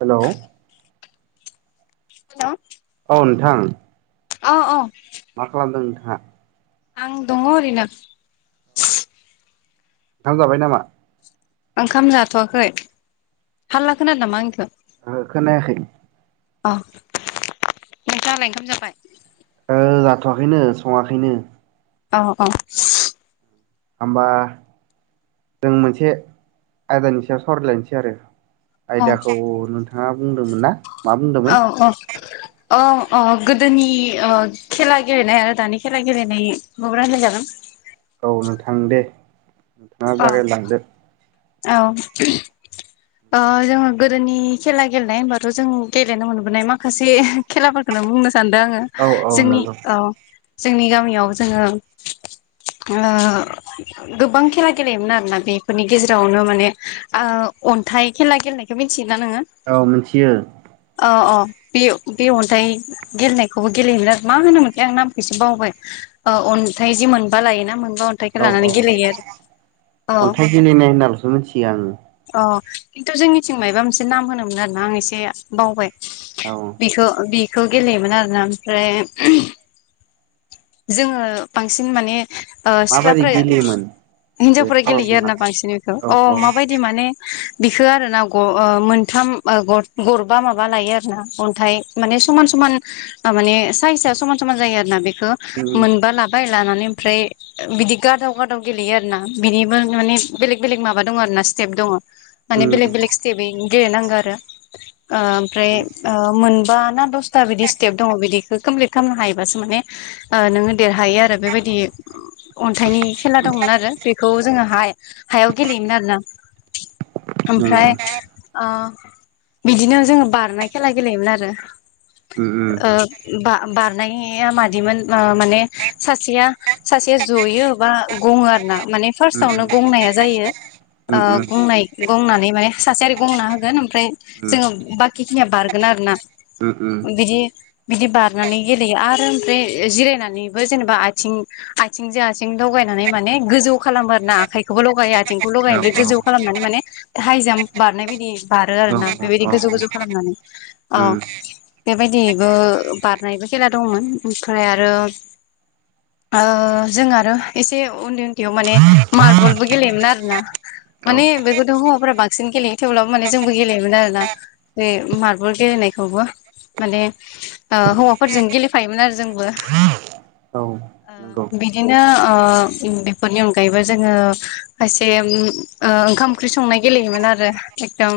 Hello hello औ नोंथां। औ औ मा खालामदों नोंथाङा? आं दङ ओरैनो। ओंखाम जाबाय नामा? ओंखाम जाथवाखै हालला खोनादों नामा आंनिखौ? ओहो खोनायाखै। अ नोंथाङालाय ओंखाम जाबाय? ओ जाथ'वाखैनो सङाखैनो। औ औ होमबा जों मोनसे आयदानि सायाव सावरायलायनोसै आरो। अ आयदाखौ नोंथाङा बुंदोंमोन ना मा औ बुंदोंमोन? औ गोदोनि खेला गेलेनाय आरो दानि खेला गेलेनाय माब रलाय जागोन। औ नोंथां दे नोंथाङा अ जागायलांदो। औ जोङो गोदोनि खेला गेलेनाय होनबाथ' जों गेलेनो मोनबोनाय माखासे खेलाफोरखौनो बुंनो सानदों आङो औ औ जोंनि नंगौ औ जोंनि गामियाव जोङो गोबां खेला गेलेयोमोन आरोना बेफोरनि गेजेरावनो माने अन्थाइ खेला गेलेनायखौ मिथियोना नोङो? औ मिनथियो। अ अ बे बे अन्थाइ गेलेनायखौबो गेलेयोमोन आरो मा होनोमोनथाय आं नामखौ एसे बावबाय। अ अन्थाइ जि मोनबा लायोना मोनबा अन्थाइखौ औ औ लानानै गेलेयो आरो आ। [unintelligible] मिथियो आङो अ खिन्थु जोंनिथिं मायबा मोनसे नाम होनोमोन आरोना आं एसे बावबाय। औ बिखौ बिखौ गेलेयोमोन आरोना ओमफ्राय जोङो बांसिन माने ओ माबायदि सिख्लाफोरा गेलेयोमोन दे हिन्जावफोरा सावराय गेलेयो आरो बुंना ना बांसिन बेखौ औ अ औ माबायदि माने बिखो आरो ना ग मोनथाम गरबा माबा लायो आरोना अन्थाइ माने समान समान माने साइजआ समान समान जायो आरो ना बेखौ उम मोनबा लाब लााय लानानै ओमफ्राय बिदि गादाव गादाव गेलेयो आरो ना बिनिबो माने बेलेग बेलेग माबा दङ आरो ना स्टेप दङ। माने बेलेक उम बेलेग स्टेपनि गेलेनांगौ आरो ओ ओमफ्राय मोनबा ना दस बिदि स्टेप दङ बिदिखौ कमप्लिट खालामनो हायोबासो माने नोङो देरहायो आरो। बेबायदि अन्थाइनि खेला दंमोन आरो बेखौ जोङोहाय हायाव गेलेयोमोन आरोना। नंगौ ओमफ्राय ओ बिदिनो जोङो बारनाय खेला गेलेयोमोन आरो। उम उम ओ बा-बारनाया मादिमोन ओ माने सासेया सासेया जयो बा गङो आरो ना माने उम फार्स्टावनो गंनाया जायो। उम ओ उम। गंनाय गंनानै माने सासेआ गंना होगोन ओमफ्राय उम जोङो बाखिखिनिया बारगोन आरोना। उम उम बिदि बिदि बारनानै गेलेयो आरो ओमफ्राय ओ जिरायनानैबो जेनेबा आथिं आथिंजों आथिं लगायनानै माने गोजौ खालामो आरोना आखाइखौबो लगायो आथिंखौ औ लगायो ओमफ्राय गोजौ खालामनानै माने हाइजाम्प बारनाय बायदि बारो आरोना बेबायदि औ गोजौ गोजौ खालामनानै औ। बेबायदिबो बारनायबो खेला दंमोन। ओमफ्राय आर ओो जों आरो एसे उन्दै याव माने मार्बलबो गेलेयोमोन आरोना। औ माने बेखौथ' हौवाफोरा बांसिन गेलेयो थेवब्लाबो माने जोंबो गेलेयोमोन आरोना। बे मार्बल गेलेनायखौबो माने ओ हौवाफोरजों गेलेफायोमोन आरो जों बो। उम औ। बिदिनो ओ बेफोरनि अनगायैबो जोङो खायसे उम ओ ओंखाम ओंख्रि संनाय गेलेयोमोन आरो एकदम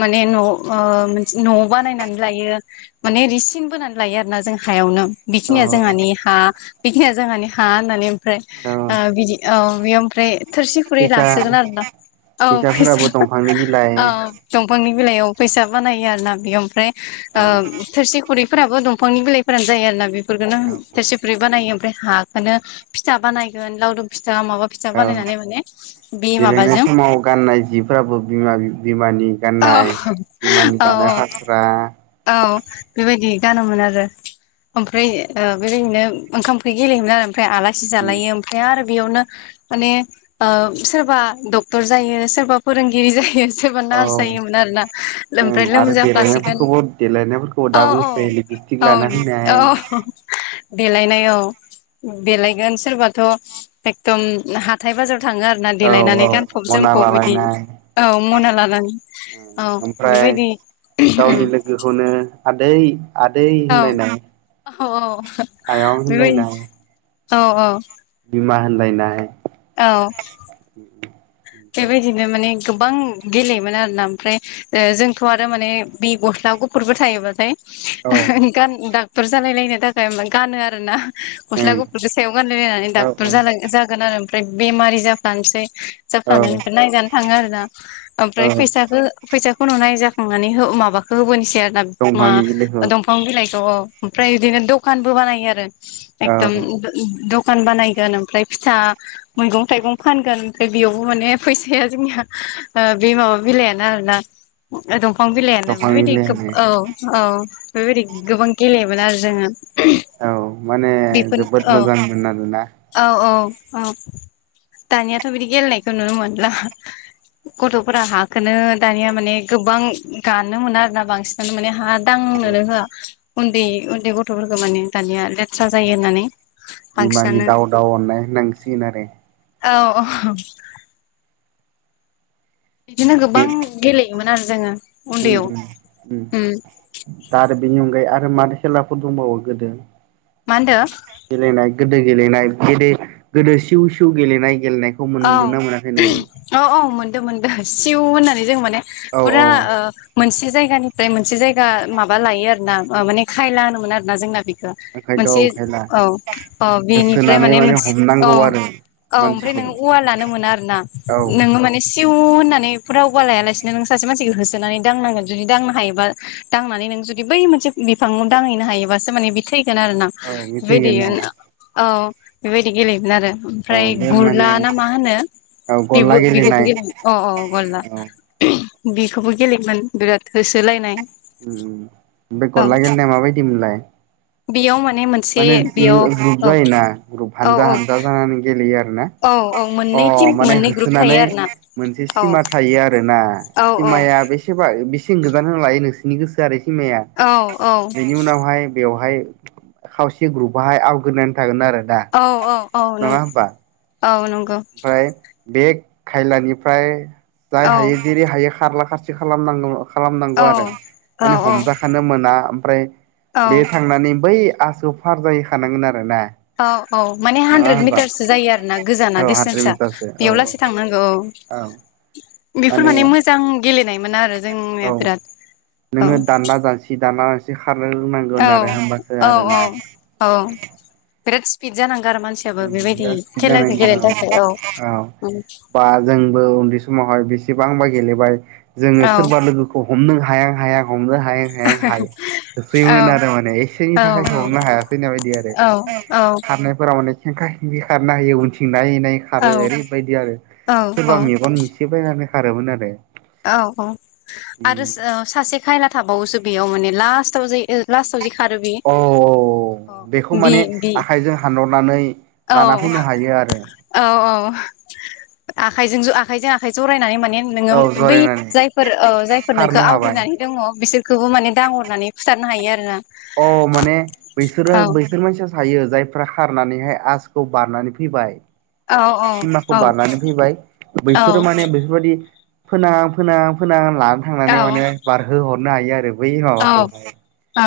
माने न' ओ न' बानायनानै लायो। माने रिसिन बोनानै लायो आरोना जों हायावनो। बेखिनिया जोंहानि हा बेखिनिया जोंहानि हा होननानै ओमफ्राय आ बिदि अ बे ओमफ्राय थोरसि खुरै फैसा लासोगोन आरोना। औ फैसा फैसाफोराबो दंफांनि बिलाइ औ दंफांनि बिलाइयाव फैसा बानायो आरोना बे ओमफ्राय औ ओ थोरसि खुरैफोराबो दंफांनि बिलाइ फोरानो जायो आरोना बेफोरखौनो औ थोरसि खुरै बानायो। ओमफ्राय हाखोनो फिथा बानायगोन लावदुम फिथा माबा फिथा बानायनानै माने बे गेलेनाय माबाजों समाव गाननाय जिफ्राबो बिमा बिमानि औ गाननाय बिमानि औ दानाय फाथ्रा औ बेबायदि गानोमोन आरो। ओमफ्राय ओ बेबायदिनो ओंखाम ओंख्रि गेलेयोमोन आरो ओमफ्राय आलासि जालायो ओमफ्राय आरो बेयावनो माने ओ सोरबा डक्टर जायो सोरबा फोरोंगिरि जायो सोरबा औ नार्स जायोमोन आरोना ओमफ्राय आरो लोमजाफ्लासिगोन। देलायनायफोरखौबो देलायनायफोरखौबो दा औ औ। बुंसै लिपस्टिक औ लाना फैनाय औ देलायनाय औ। देलायगोन सोरबाथ' एकदम हाथाय बाजाराव थाङो फानना औ देलायनानै औ गानफब मना जोमफब बिदि लालायनाय औ मना लानानै। औ बेबायदि उम। बेखौनो आदै आदै औ होनलायनाय औ औ आयं बेबाय होनलायनाय औ औ। बिमा होनलायनाय औ। उ उम। बेबायदिनो माने गोबां गेलेयोमोन आरोना ओमफ्राय ओ जोंथ' आरो माने बि गस्ला गुफुरबो थायोबाथाय औ गान डाक्टर जालायलायनो थाखाय गानो आरोना। गस्ला ओं गुफुरखो सायाव गानलायलायनानै औ डाक्टर जानां-जागोन आरो ओमफ्राय बेमारि जाफ्लानसै। औ जाफ्लानायनिफ्राय नायजानो थाङो आरोना। ओमफ्राय औ फैसाखो फैसाखौ नुनाय जाखांनानै हो माबाखौ होबोनोसै आरोना मा दंफांनि बिलाइखौ दं दफां बिलाइखौ ओमफ्राय बिदिनो दखानबो बानायो आरो एकदम औ दखान बानायगोन ओमफ्राय फिसा मैगं थाइगं फानगोन ओमफ्राय बेयावबो माने फैसाया जोंनिया बे माबा बिलइानो आरोना दफां बिलाइनो दंफांनि बेबायदि बिलाइ गो होनो औ औ बेबायदि गोबां गेलेयोमोन आरो जोङो। औ माने बेफोर जोबोद औ मोजांमोन आरोना औ औ औ दानियाथ बिदि गेलेनायखौ नुनो मोनला गथफोरा हखौनो दानिया माने गोबां गाननो मोना आरोना बांसिन माने हा नंगौ दांनोनो होआ उन्दै उन्दै गथ'फोरखौ माने दानिया लेथ थ्रा जायो होननानै बिमानि बांसिनानो दाव दाव अननाय होननांसिगोन आरो औ औ बिदिनो गोबां आरो गेलेयोमोन आरो जोङो उन्दैयाव उम दा आरो बेनि अनगायै आरो माद खेलाफोर दंबावो गोदो मा होनदो गेलेनाय गोदो गेलेनाय गोदो गोदो सिउ सि गेलेनाय गेलेनाय औ औ औ मोनदों मोनदों सिउ होननानै जों माने औ औ फुरा ओ मोनसे जायगानिफ्राय मोनसे जायगा माबा लायो आरोना माने खायला होनोमोन आरोना जोंना बेखौ ओंखायनोथ' मोनसे औ खेला औ औ बेनिफ्राय होसोनानै माने मोनसे हमनांगौ औ आरो औ ओमफ्राय मानसिखौ नोङो औवा लानो मोना आरोना औ नोङो माने सिउ होन्नानै राव बा लायालासिनो नों सासे मानसिखौ होसोनानै दांनांगोन जुदि दांनो हायोबा दांनानै नों जुदि बै मोनसे बिफाङाव दांहैनो हायोबासो माने बि थैगोन आरो ना औ बे थैगोन बेदियो औ ओ बेबायदि गेलेयोमोन आरो औ ओमफ्राय बे गुरला माने ना मा होनो औ बि गल्ला बिहुर गेलेनाय अ अ गलला औ बिखौबो गेलेयोमोन बिराद होसोलायनाय ओमफ्राय औ गला गेलनाया माबायदिमोनलाय बेयाव माने मोन माने ग्रु ग्रुप जायोना ग्रुप औ हानजा हानजा जानानै गेलेयो आरोना औ औ अ मोननै टिम माने मोननै ग्रुप थायो होथोनानै आरो ना मोनसे औ सिमा थायो आरोना औ औ सिमाया बे [unintelligible] बेसेन गोजान होनो लायो नोंसोरनि गोसो आरो सिमाया [unintelligible] औ बेनि उनावहाय बेवहाय खावसे ग्रुपहाय आवग्रिनानै थागोन आरो दा औ औ औ औ नंगौ ओफ्राय बे खायलानिफ्राय जाय औ हायो जेरै हायो खारला खारसि खालामनांगो औ खालामनांगौ आरो माने औ हमजा खानो मोना ओमफ्राय औ बे थांनानै बै आसु फार जाहैखानांगोन आरोना औ औ माने हानद्रेद मिटारसो जायो आरो ना गोजाना औ हाद्रि दिस्टेनसआ मिटारसो औ बेयाव लासै थांनांगौ औ बेफोर माने मोजां गेलेनायमोन आरो औ जोंनिया बिराद औ नोङो दानना दानसि दानना दानसि खारनो रोंनांगौ औ [unintelligible] होमबासो औ आरोना औ औ बिराद स्पिड जानांगौ आरो मानसि थेवबो बेबायदि बिराद खेलाखौ जानायनि गेलेनो थाखाय औ औ उम बा जोंबो उन्दै समावहाय बेसेबांबा गेलेबाय जोङो औ सोरबा लोगोखौ हमनो हाया हाय हमनो हाय हाय हाय औ होयोमोन आरो माने एसेनि औ थाखाय हरनो हायासै होननाय बायदि आरो औ खारनायफोराव माने खेंखा खेंखि खारना हायो उनथिं नायै नायै औ खारो ओरैबायदि आरो औ सोरबा मेगन मेसे फायनानै खारोमोन आरो औ औ आरो ओ सासे खायना थाबावोसो बेयाव माने लास्टाव जाय ओ लास्टआव जि खारो बि औ औ बेखौ माने बि आखाइजों हानहरनानै औ लाना फैनो हायो आरो औ -औ आखाइजों ज' आखाइजों आखाइ जरायनानै माने नोङो औ बै जरायनानै जायफोर ओ जायफोर नोंखौ खारनो हाबाय आवग्रिनानै दङ बिसोरखौबो माने दांरनानै फुथारनो हायो आरो ना अ माने बैसोरो-बैसोर मानसि थायो जायफ्रा खारनानैहाय आसखौ बारनानै फैबाय औ सिमाखौ औ औ बारनानै फैबाय औ बैसोरो माने बेफोरबायदि फोनां फोनां फोनां लानो थांनानै माने बारहो हरनो हायो आरो बै औ माबाखौहाय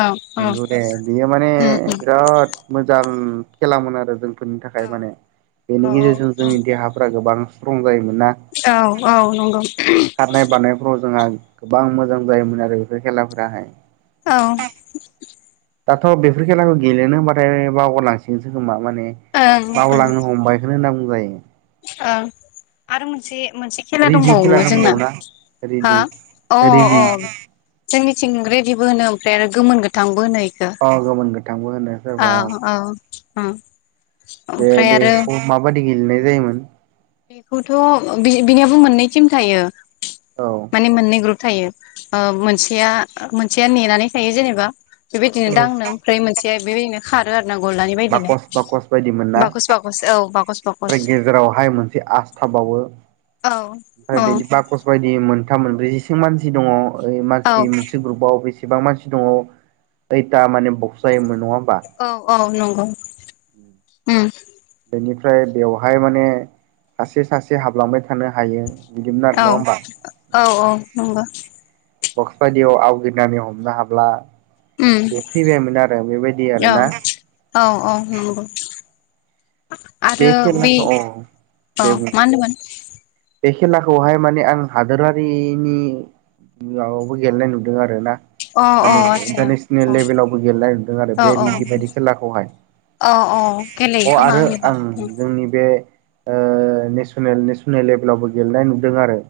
औ औ नंगौ दे बियो माने उम उम बिराद मोजां खेेलामोन आरो जों फोरनि थाखाय औ माने औ बेनि गेजेरजों जोंनि देहाफ्रा गोबां स्ट्रं जायोमोन ना औ औ नंगौ खारनाय बारनायफ्राव जोंहा गोबां मोजां जायोमोन आरो बेफोर खेलाफोराहाय औ दाथ' बेफोर खेलाखौ गेलेनो होमबाथाय बावगारलांसिगोनसो खोमा माने ओं ओं बावलांनो हमबाय होनो होनना बुंजायो ओं खेला रेदि खेला दंबावोमोन जोंना दंबावोना हा रेदि अ रेदि अ जोंनिथिं ग्रेडिबो होनो ओमफ्राय आरो गोमोन गोथांबो होनो अ गोमोन गोथांबो होनो औ सोरबा औ उम बे बेखौ माबादि गेलेनाय जायोमोन? बेखौथ' बिनियाबो मोननै टिम थायो औ माने मोन्नै ग्रुप थायो ओ मोनसेया - मोनसेया नेनानै थायो जेनेबा बेबायदिनो दांनो ओमफ्राय मोनसेया बेबैनो खारो आरोना गललानि बायदिनो बाकस बाकस बायदिमोन बाकस बाकस औ बाकस बाकस जेरावहाय मोनसे आस थाबावो। औ ओमफ्राय औ बिदि बकस बायदि मोनथाम मोनब्रैसिम मानसि दङ ओइ औ मानसि मोनसे ग्रुपआव बे एसेबां मानसि दङ कैथा माने बक्स जायोमोन नङा होमबा औ औ नंगौ उम बेनिफ्राय बेवहाय माने सासे सासे हाबलांबाय थानो हायो बिदिमोन आरो नङा औ होमबा औ औ नंगो बक्सबादियाव आवग्रिनानै हमनो हाब्ला उम बे फैबायमोन आरो बेबायदि औ आरोना औ औ नंगौ आरो बे खेलाखौ औ औ दे बुं मा होनदोंमोन बे खेलाखौहाय माने आं हादोरारिनि माबायावबो गेलेनाय नुदों आरोना अ अ आदसा इन्टारनेसनेल लेभेलावबो गेलेनाय नुदों आरो अ औ बे औ रिदि बायदि खेलाखौहाय औ औ गेलेयो अ खोमा आरो आंनिबा आं उम जोंनि बे ओ नेसनेल-नेसनेल लेभेलावबो गेलेनाय नुदों आरो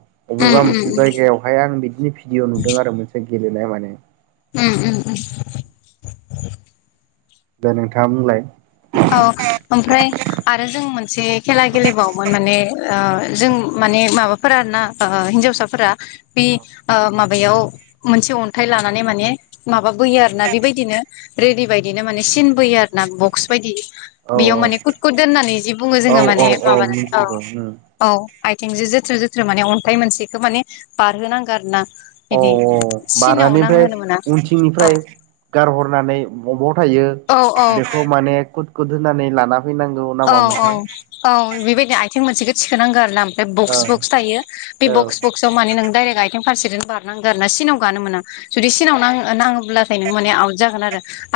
उम बबेबा उम मोनसे जायगायावहाय आं बिदिनि भिडिअ नुदों आरो मोनसे गेलेनाय माने उम उम उम दा नोंथाङा बुंलाय औ ओमफ्राय आरो जों मोनसे खेला गेलेबावोमोन माने ओ जों माने माबा फोर आरोना ओ हिनजावसाफोरा बे औ ओ माबायाव मोनसे अन्थाइ लानानै माने माबाबोयो आरोना बेबायदिनो रेडि बायदिनो माने सिनबोयो आरो ना ब'क्स बायदि औ बेयाव माने कुदखौ दोननानै जि बुङो औ जोङो माने औ माबानानै औ मिथिगौ औ आथिंजों जोथ्रोद-जोथ्रोद माने अन्थाइ मोनसेखो माने बारहोनांगो आरो ना। औ बिदि सिनाव बारानिफ्राय नांहोनो मोना औ उनथिंनिफ्राय गारहरनानै बबाव थायो औ औ [unintelligible] बेखौ माने कुद -कुद होननानै लाना फैनांगौ। औ - नामामोनथाय औ - औ बेबायदि आथिं मोनसेखौ थिखोनांगौ आरो ना बे औ बक्स-बक्स थायो बे औ बक्स-बक्स माने नों दडायरेक्ट आइथें फारसेदोनो बारनांगो आरो ना सिनाव गानो मोना जुदि सिनाव नाङो नाङोब्ला खानो नों माने आवत जागोन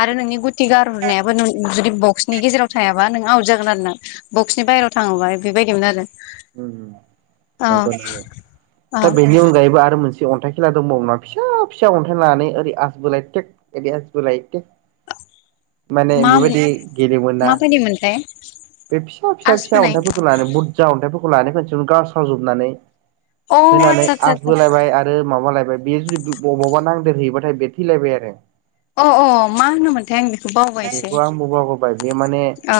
आरो नोंनि गुथि गारहरनायाबो नों जुदि बक्सनि गेजेराव थायाबा नों आवत जागोन गोन आरोना बक्सनि बाहेरायाव थाङोबा बेबायदि मोन आरो अ नंगौ नंगौ अ दा बेनि अनगायैबो आरो मोनसे अन्थाइ खेला दंबावो ना फिसा फिसा अन्थाइ लानानै ओरै आसबोलाय टेक [unintelligible] माने मा बेबायादि गेलेयोमोन ना माबायदिमोनथाय बे फिसा फिसा आस फिसा बोनाय अन्थाइफोरखौ लानै बुरजा अन्थाइफोरखौ लानै खनसे गावस्रावजोबनानै अ होनानै आदसा आदसा आदसा आजबोलायबाय आर रो माबालायबाय बेयो जुदि बबावबा नांदेरहैयोबाथाय बे थैलायबाय आरो अ अ मा होनोमोनथाय आं बेखौ [unintelligible] बावबायसो बेखौ आंबो बावगारबाय बे माने औ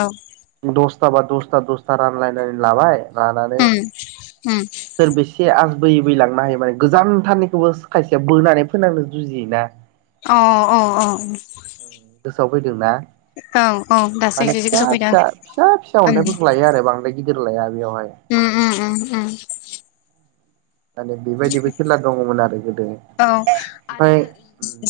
दसथा बा दसथा दसथा रानलायनानै लाबाय लानानै उम उम सोर बेसे आज बोयै बैलांनो हायो माने गोजानथाननिखौबो खायसेया बोनानै फोनांनो जुजियोना अ औ अ गोसोआव फैदों ना औ औ दासो माने एसे फिसा सफैदों आं फिसा फिसा फिसा अन्थाइफोरखौ लायो आरो बांद्राय गिदिर लाया बेयावहाय उम उम उम उम माने बेबायदिबो खेला दङमोन आरो गोदो औ आरो ओमफ्राय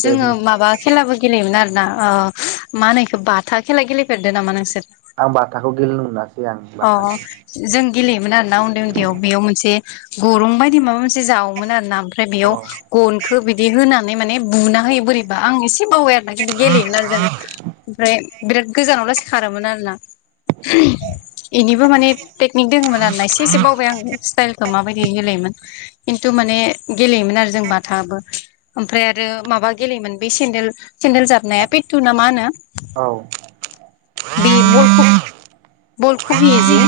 दे जोङो बुं माबा खेलाबो गेलेयोमोन आरोना ओ मा होनो इखो बाथा खेला गेलेफेरदों नामा नोंसोर आं बाथाखौ गेलेनो मोनासै आं अ बाथाखौ जों गेलेयोमोन आरोना उन्दै उन्दैयाव बेयाव मोनसे गरं बायदि माबा मोनसे जावोमोन आरोना आमफ्राय बेयाव गनखौ बि होनानै माने बुनाहो बोरैबा आं एसे बावबाय आरोना खिन्थु गेलेयोमोन आरो जों ओमफ्राय बिराद गोजानाव लासै खारोमोन आरोना। [inaudible] इनिबो माने टेकनिक दङमोन आरोना एसे एसे बावबाय आं स्टाइलखौ माबायदि होलायोमोन। खिन्थु माने गेलेयोमोन आरो जों बाथाबो ओमफ्राय आरो माबा गेलेयोमोन बे सेन्देल सेन्देल जाबनाया पेटु ना मा होनो औ बे बलखौ खुबियो जे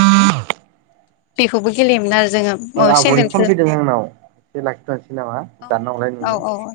बेखौबो गेलेयोमोन आरो। ओ जोङो आब'नि फन सेन्देलखौ फैदों आंनाव एसे लाखिथनोसै नामा दाना हरलाय औ नोंङो। औ औ